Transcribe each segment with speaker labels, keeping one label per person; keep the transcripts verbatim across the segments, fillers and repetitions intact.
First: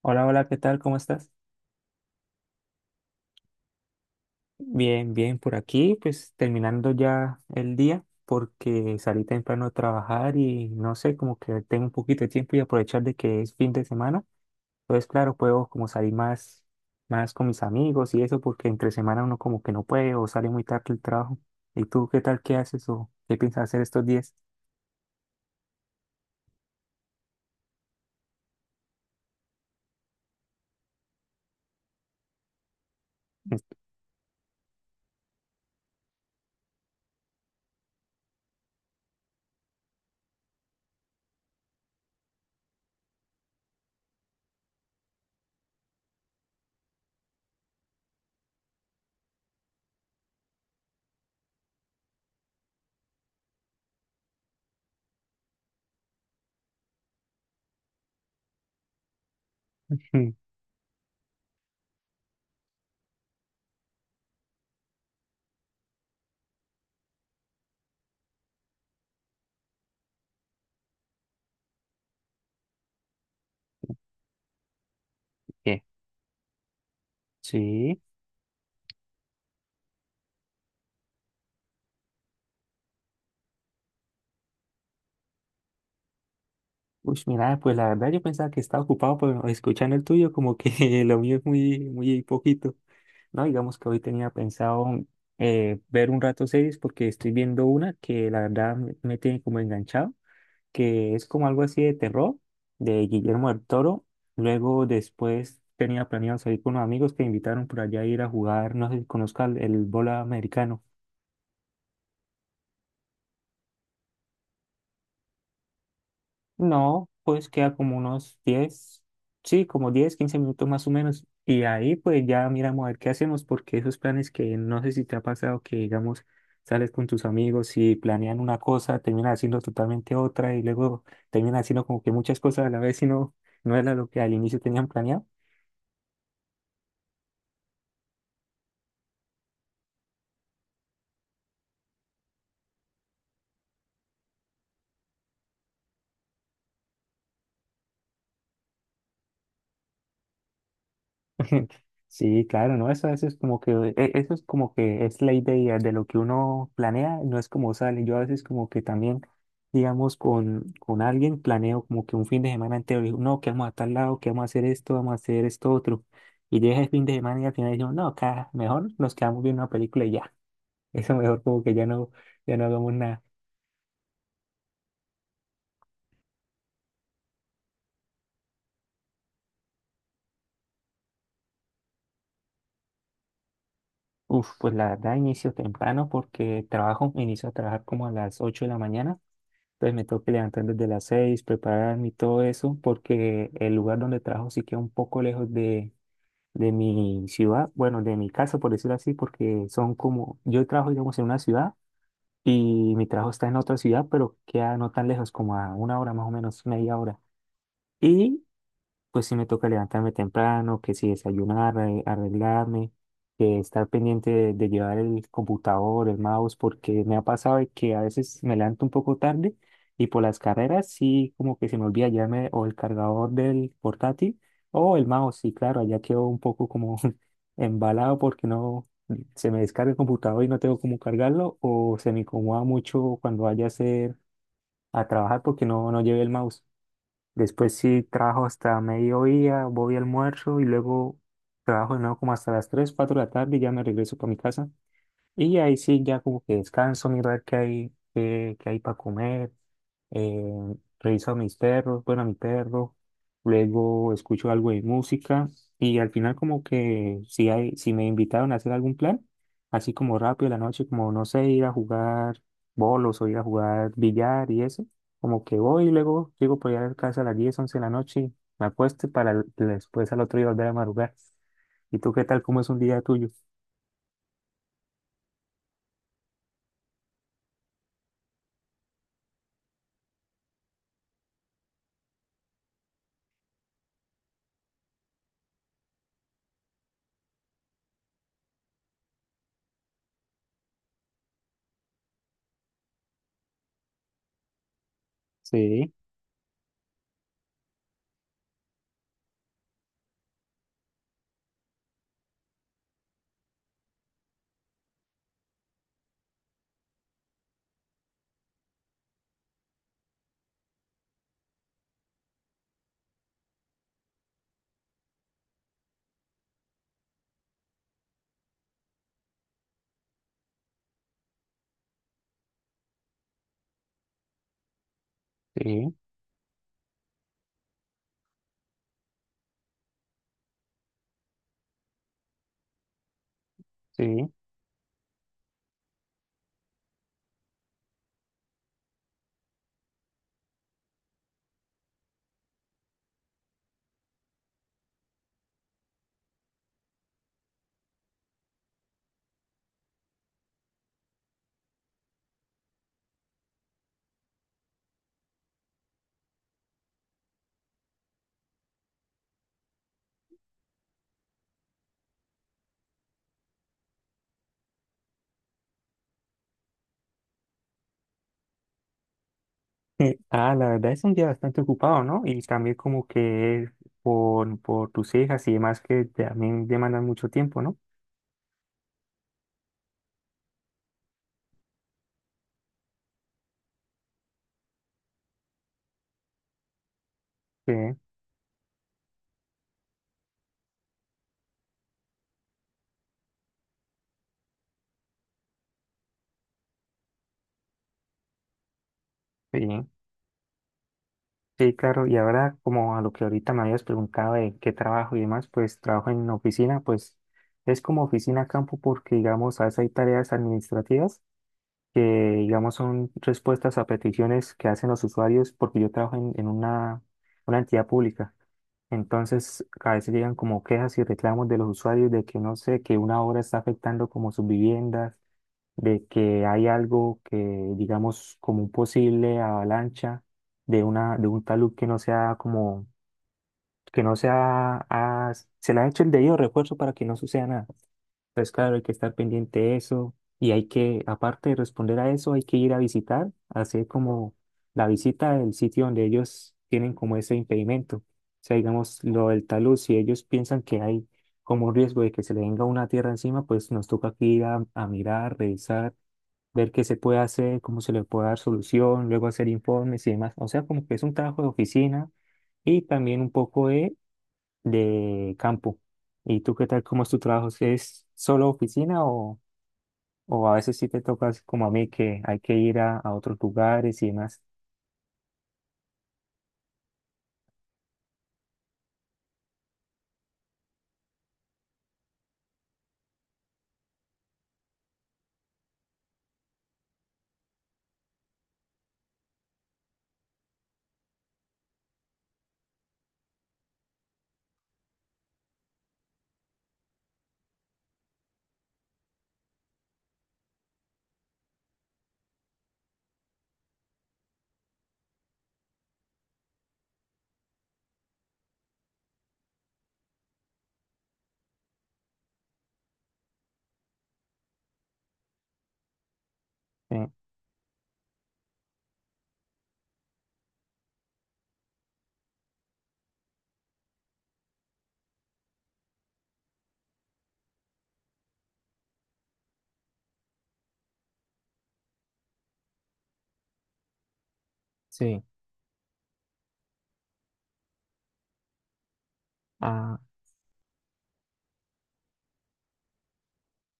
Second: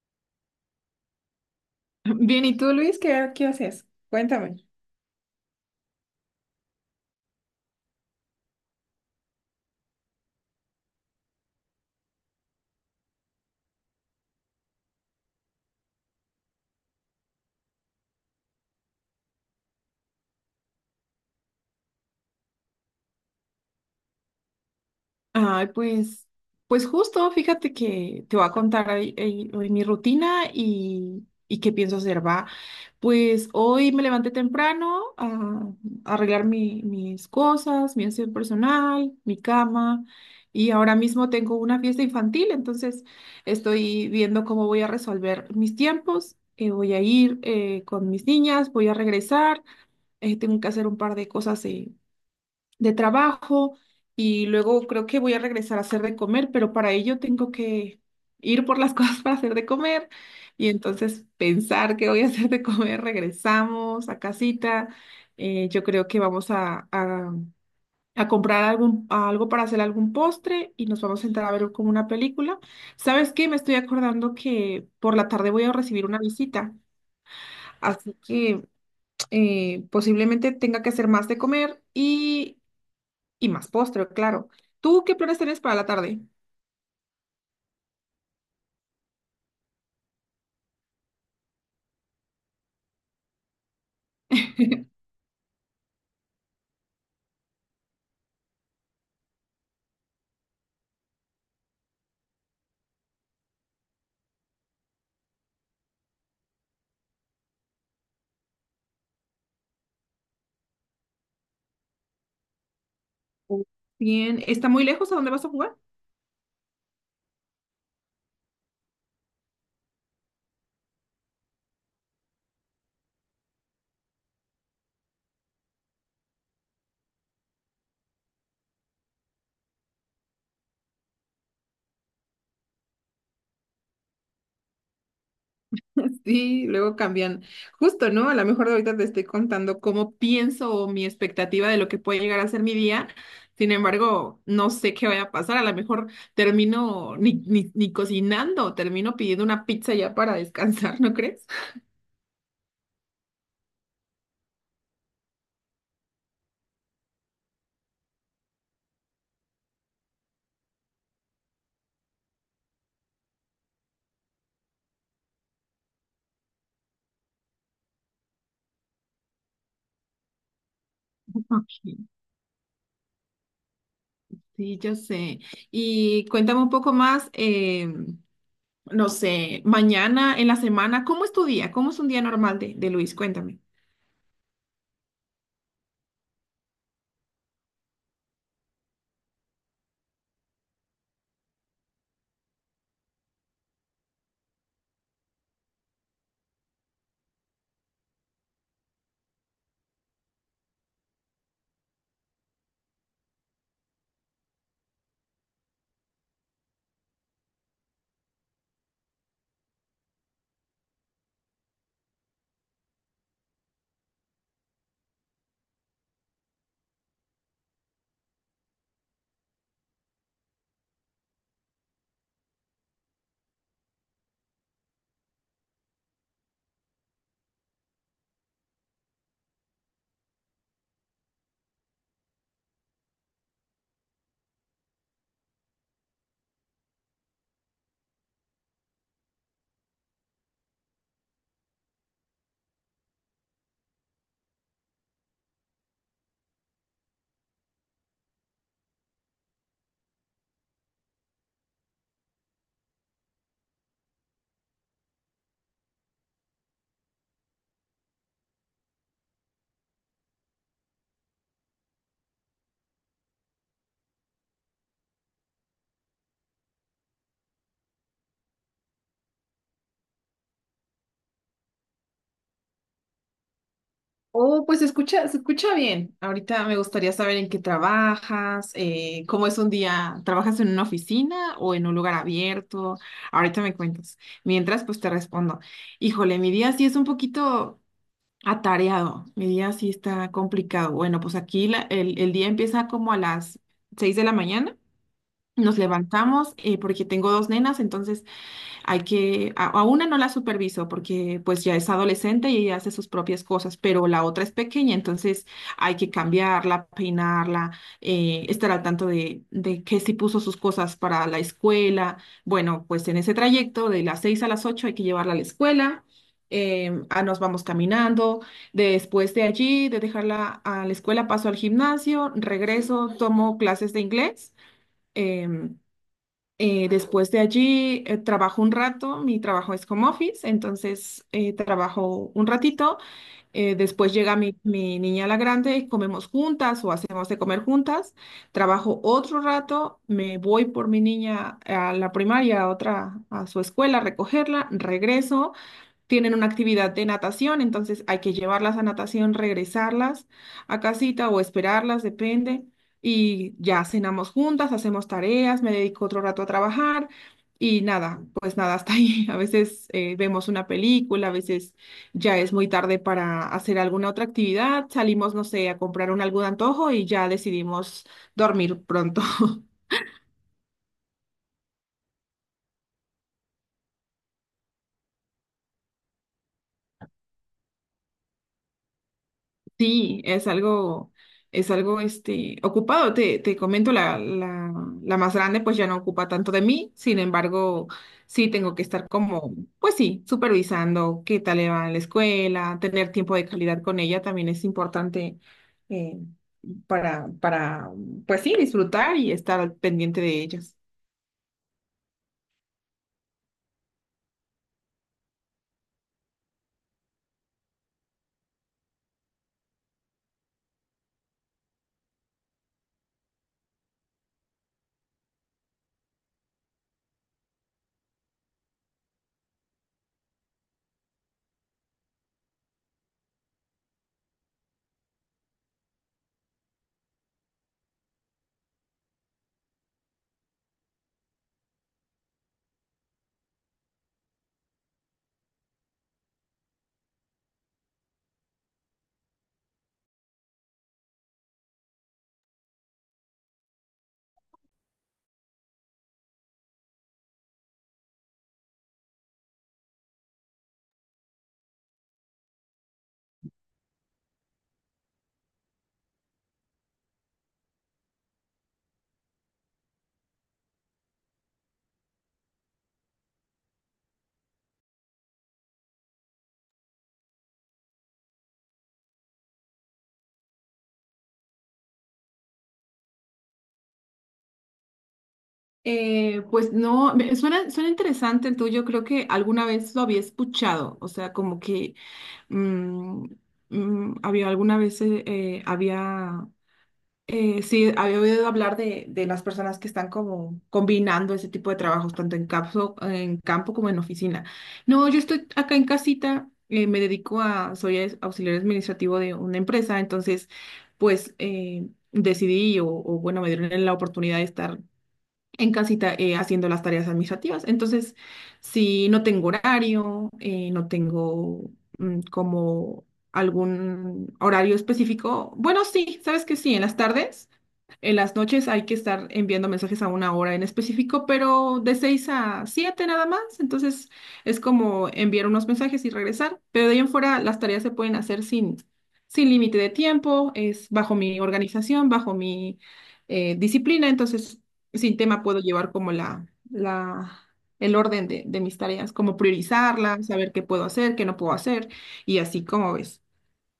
Speaker 1: Hola, hola, ¿qué tal? ¿Cómo estás?
Speaker 2: Bien, ¿y tú, Luis, qué, qué haces? Cuéntame.
Speaker 1: Bien, bien, por aquí, pues terminando ya el día porque salí temprano a trabajar y no sé, como que tengo un poquito de tiempo y aprovechar de que es fin de semana. Entonces, claro, puedo como salir más, más con mis amigos y eso porque entre semana uno como que no puede o sale muy tarde el trabajo. ¿Y tú qué tal? ¿Qué haces o qué piensas hacer estos días?
Speaker 2: Ay, pues, pues justo, fíjate que te voy a contar ahí- ahí- hoy mi rutina y, y qué pienso hacer, va. Pues hoy me levanté temprano a, a arreglar mi- mis cosas, mi aseo personal, mi cama, y ahora mismo tengo una fiesta infantil, entonces estoy viendo cómo voy a resolver mis tiempos. Eh, voy a ir eh, con mis niñas, voy a regresar, eh, tengo que hacer un par de cosas eh, de trabajo, y luego creo que voy a regresar a hacer de comer, pero para ello tengo que ir por las cosas para hacer de comer y entonces pensar que voy a hacer de comer. Regresamos a casita. Eh, yo creo que vamos a, a- a comprar algún, algo para hacer algún postre y nos vamos a sentar a ver como una película. ¿Sabes qué? Me estoy acordando que por la tarde voy a
Speaker 1: ¿Qué?
Speaker 2: recibir una visita,
Speaker 1: Sí.
Speaker 2: así que eh, posiblemente tenga que hacer más de comer y y más postre, claro. ¿Tú qué planes tienes para la tarde?
Speaker 1: Uy, mira, pues la verdad yo pensaba que estaba ocupado, pero escuchando el tuyo como que lo mío es muy, muy poquito. No, digamos que hoy tenía pensado eh, ver un rato series porque estoy viendo una que la verdad me me tiene como enganchado, que es como algo así de terror de Guillermo del Toro. Luego después tenía planeado salir con unos amigos que me invitaron por allá a ir a jugar, no sé si conozcas el, el bola americano.
Speaker 2: Bien, ¿está muy lejos a dónde vas a jugar?
Speaker 1: No, pues queda como unos diez, sí, como diez, quince minutos más o menos. Y ahí pues ya miramos a ver qué hacemos, porque esos planes que no sé si te ha pasado que digamos sales con tus amigos y planean una cosa, terminan haciendo totalmente otra y luego terminan haciendo como que muchas cosas a la vez y no, no era lo que al inicio tenían planeado.
Speaker 2: Sí, luego cambian. Justo, ¿no? A lo mejor ahorita te estoy contando cómo pienso o mi expectativa de lo que puede llegar a ser mi día. Sin embargo, no sé qué vaya a pasar. A lo mejor termino ni, ni, ni cocinando, termino pidiendo una pizza ya para descansar, ¿no crees?
Speaker 1: Sí, claro, ¿no? Eso, eso es como que, e- eso es como que es la idea de lo que uno planea, no es como sale. Yo a veces como que también, digamos, con, con alguien planeo como que un fin de semana entero, digo, no, que vamos a tal lado, que vamos a hacer esto, vamos a hacer esto otro. Y llega el fin de semana y al final digo, no, acá mejor nos quedamos viendo una película y ya. Eso mejor como que ya
Speaker 2: Ok.
Speaker 1: no, ya no hagamos nada.
Speaker 2: Sí, yo sé. Y cuéntame un poco más. Em, no sé, mañana, en la semana. ¿Cómo es tu día? ¿Cómo es un día normal de, de Luis? Cuéntame.
Speaker 1: Uf, pues la verdad inicio temprano porque trabajo, inicio a trabajar como a las ocho de la mañana. Entonces me tengo que levantar desde las seis, prepararme y todo eso, porque el lugar donde trabajo sí queda un poco lejos de, de mi ciudad, bueno, de mi casa, por decirlo así, porque son como, yo trabajo, digamos, en una ciudad y mi trabajo está en otra ciudad, pero queda no tan lejos, como a una hora más o menos, media hora. Y pues sí me toca levantarme temprano, que si desayunar, arre- arreglarme, que estar pendiente de, de llevar el computador, el mouse, porque me ha pasado de que a veces me levanto un poco tarde y por las carreras sí como que se me olvida llevarme o el cargador del portátil o el mouse, y claro, allá quedo un poco como embalado porque no se me descarga el computador y no tengo cómo cargarlo o se me incomoda mucho cuando vaya a hacer a trabajar porque no, no llevé el mouse. Después sí trabajo hasta mediodía, voy al almuerzo y luego trabajo de nuevo como hasta las tres cuatro de la tarde y ya me regreso para mi casa. Y ahí sí, ya como que descanso, mirar qué hay, qué, qué hay para comer. Eh, reviso a mis perros, bueno, a mi perro. Luego escucho algo de música. Y al final como que si hay, si me invitaron a hacer algún plan, así como rápido de la noche, como no sé, ir a jugar bolos o ir a jugar billar y eso. Como que voy y luego llego por allá a casa a las diez once de la noche, me acuesto y para el- después al otro día volver a madrugar. ¿Y tú qué tal? ¿Cómo es un día tuyo?
Speaker 2: Oh, pues se escucha, se escucha bien. Ahorita me gustaría saber en qué trabajas, eh, cómo es un día, ¿trabajas en una oficina o en un lugar abierto? Ahorita me cuentas. Mientras, pues te respondo. Híjole, mi día sí es un poquito atareado, mi día sí está complicado. Bueno, pues aquí la- el, el día empieza como a las seis de la mañana. Nos
Speaker 1: Sí,
Speaker 2: levantamos eh, porque tengo dos nenas, entonces hay que, a, a una no la superviso porque pues ya es adolescente y ella hace sus propias cosas, pero la otra es pequeña, entonces hay que cambiarla, peinarla, eh, estar al tanto de, de que si puso sus cosas para la escuela. Bueno, pues en ese trayecto de las seis a las ocho hay que llevarla a la escuela. Em, ah, nos vamos caminando. Después de allí, de dejarla a la escuela, paso al gimnasio, regreso, tomo clases de inglés. em,
Speaker 1: sí,
Speaker 2: eh, Después de allí eh, trabajo un rato, mi trabajo es home office, entonces eh, trabajo un ratito, eh, después
Speaker 1: sí.
Speaker 2: llega mi, mi niña la grande, comemos juntas o hacemos de comer juntas, trabajo otro rato, me voy por mi niña a la primaria, a otra, a su escuela, a recogerla, regreso. Tienen una actividad de natación, entonces hay que llevarlas a natación, regresarlas a casita o esperarlas, depende. Y ya cenamos juntas, hacemos tareas, me dedico otro rato a trabajar y nada, pues nada, hasta ahí. A veces eh, vemos una película, a veces ya es muy tarde para hacer alguna otra actividad, salimos, no sé, a comprar un algún antojo y ya decidimos dormir pronto.
Speaker 1: Eh, ah, la verdad es un día bastante ocupado, ¿no? Y también como que es por, por tus hijas y demás que también demandan mucho tiempo, ¿no?
Speaker 2: Sí, es algo, es algo este, ocupado. Te, te comento, la, la, la más grande pues ya no ocupa tanto de mí, sin
Speaker 1: Sí,
Speaker 2: embargo, sí tengo que estar como, pues sí, supervisando qué tal le va en la escuela, tener tiempo de calidad con ella también es importante eh, para, para, pues sí, disfrutar y
Speaker 1: sí,
Speaker 2: estar al pendiente de ellos.
Speaker 1: sí, claro. Y ahora como a lo que ahorita me habías preguntado de qué trabajo y demás, pues trabajo en oficina, pues es como oficina campo porque digamos a veces hay tareas administrativas que digamos son respuestas a peticiones que hacen los usuarios porque yo trabajo en, en una, una entidad pública. Entonces, a veces llegan como quejas y reclamos de los usuarios de que no sé, que una obra está afectando como sus viviendas, de que hay algo que, digamos, como un posible avalancha de una, de un talud que no sea como que no sea, ah, se le ha hecho el debido refuerzo para que no suceda nada. Entonces, claro, hay que estar pendiente de eso y hay que, aparte de responder a eso, hay que ir a visitar, hacer como la visita del sitio donde ellos tienen como ese impedimento. O sea, digamos, lo del talud, si ellos piensan que hay como un riesgo de que se le venga una tierra encima, pues nos toca aquí ir a, a mirar, revisar, ver qué se puede hacer, cómo se le puede dar solución, luego hacer informes y demás. O sea, como que es un trabajo de oficina y también un poco de de campo. ¿Y tú qué tal? ¿Cómo es tu trabajo? ¿Es solo oficina o, o a veces sí te tocas como a mí que hay que ir a, a otros lugares y demás?
Speaker 2: Eh, pues no, me- suena, suena interesante el tuyo, creo que alguna vez lo había escuchado, o sea, como que Mm, mm, había alguna vez, eh, eh, había, eh, sí, había oído hablar de, de las personas que están como combinando ese tipo de trabajos, tanto en campo, en campo como en oficina. No, yo estoy acá en casita, eh, me dedico a, soy es- auxiliar administrativo de una empresa. Entonces, pues, eh, decidí o, o, bueno, me dieron la oportunidad de estar en casita eh, haciendo las tareas administrativas. Entonces, si no tengo horario, eh, no tengo, mm, como, algún horario específico. Bueno, sí, sabes que sí, en las
Speaker 1: Eh,
Speaker 2: tardes. En las noches hay que estar enviando mensajes a una hora en específico, pero de seis a siete nada más. Entonces es como enviar unos mensajes y regresar. Pero de ahí en fuera las tareas se pueden hacer sin, sin límite de tiempo, es bajo mi organización, bajo mi eh, disciplina. Entonces sin
Speaker 1: Sí.
Speaker 2: tema puedo llevar como la, la, el orden de, de mis tareas, como priorizarlas, saber qué puedo hacer, qué no puedo hacer y así como ves.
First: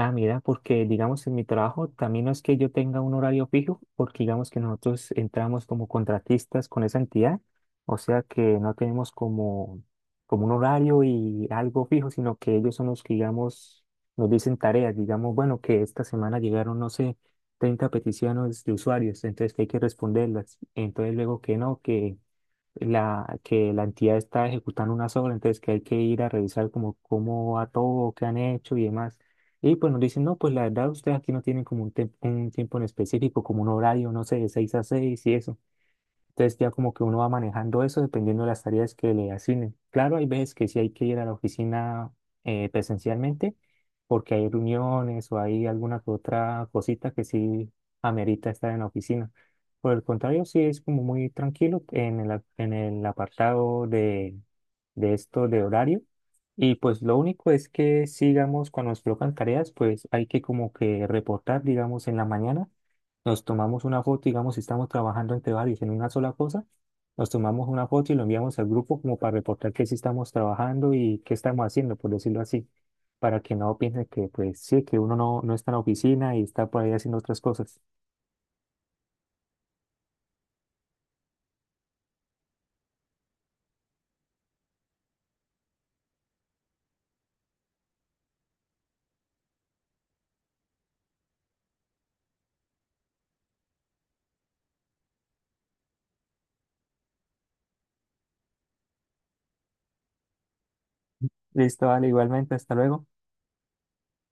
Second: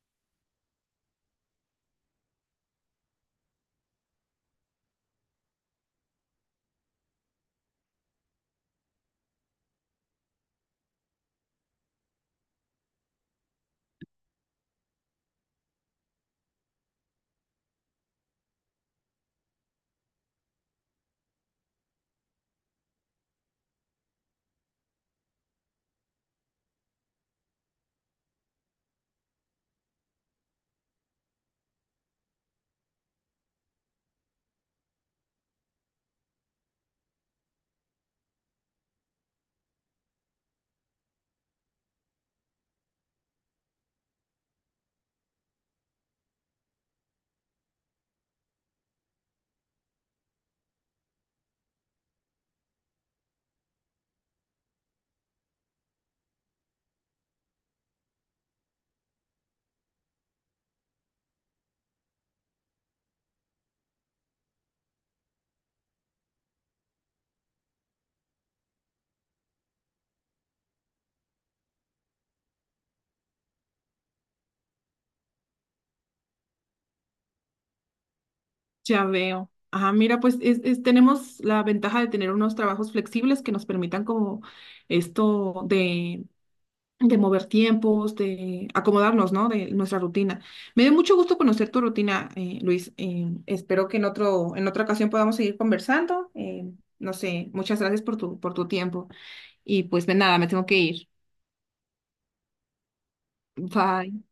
Speaker 1: Ah, mira, porque digamos en mi trabajo también no es que yo tenga un horario fijo, porque digamos que nosotros entramos como contratistas con esa entidad, o sea que no tenemos como, como un horario y algo fijo, sino que ellos son los que, digamos, nos dicen tareas, digamos, bueno, que esta semana llegaron, no sé, treinta peticiones de usuarios, entonces que hay que responderlas, entonces luego que no, que la, que la entidad está ejecutando una obra, entonces que hay que ir a revisar como cómo va todo, qué han hecho y demás. Y pues nos dicen, no, pues la verdad ustedes aquí no tienen como un, tem- un tiempo en específico, como un horario, no sé, de seis a seis y eso. Entonces ya como que uno va manejando eso dependiendo de las tareas que le asignen. Claro, hay veces que sí hay que ir a la oficina eh, presencialmente porque hay reuniones o hay alguna que otra cosita que sí amerita estar en la oficina. Por el contrario, sí es como muy tranquilo en el, a- en el apartado de, de esto de horario. Y pues lo único es que sigamos cuando nos colocan tareas, pues hay que como que reportar, digamos, en la mañana nos tomamos una foto, digamos, si estamos trabajando entre varios en una sola cosa, nos tomamos una foto y lo enviamos al grupo como para reportar que sí estamos trabajando y qué estamos haciendo, por decirlo así, para que no piensen que, pues sí, que uno no, no está en la oficina y está por ahí haciendo otras cosas.
Speaker 2: Ya veo. Ah, mira, pues es, es- tenemos la ventaja de tener unos trabajos flexibles que nos permitan como esto de, de mover tiempos, de acomodarnos, ¿no? De nuestra rutina. Me dio mucho gusto conocer tu rutina, eh, Luis. Eh, espero que en otro, en otra ocasión podamos seguir conversando. Eh, no sé, muchas gracias por tu, por tu tiempo. Y pues de nada, me tengo que ir.
Speaker 1: Listo, vale, igualmente, hasta luego.
Speaker 2: Bye.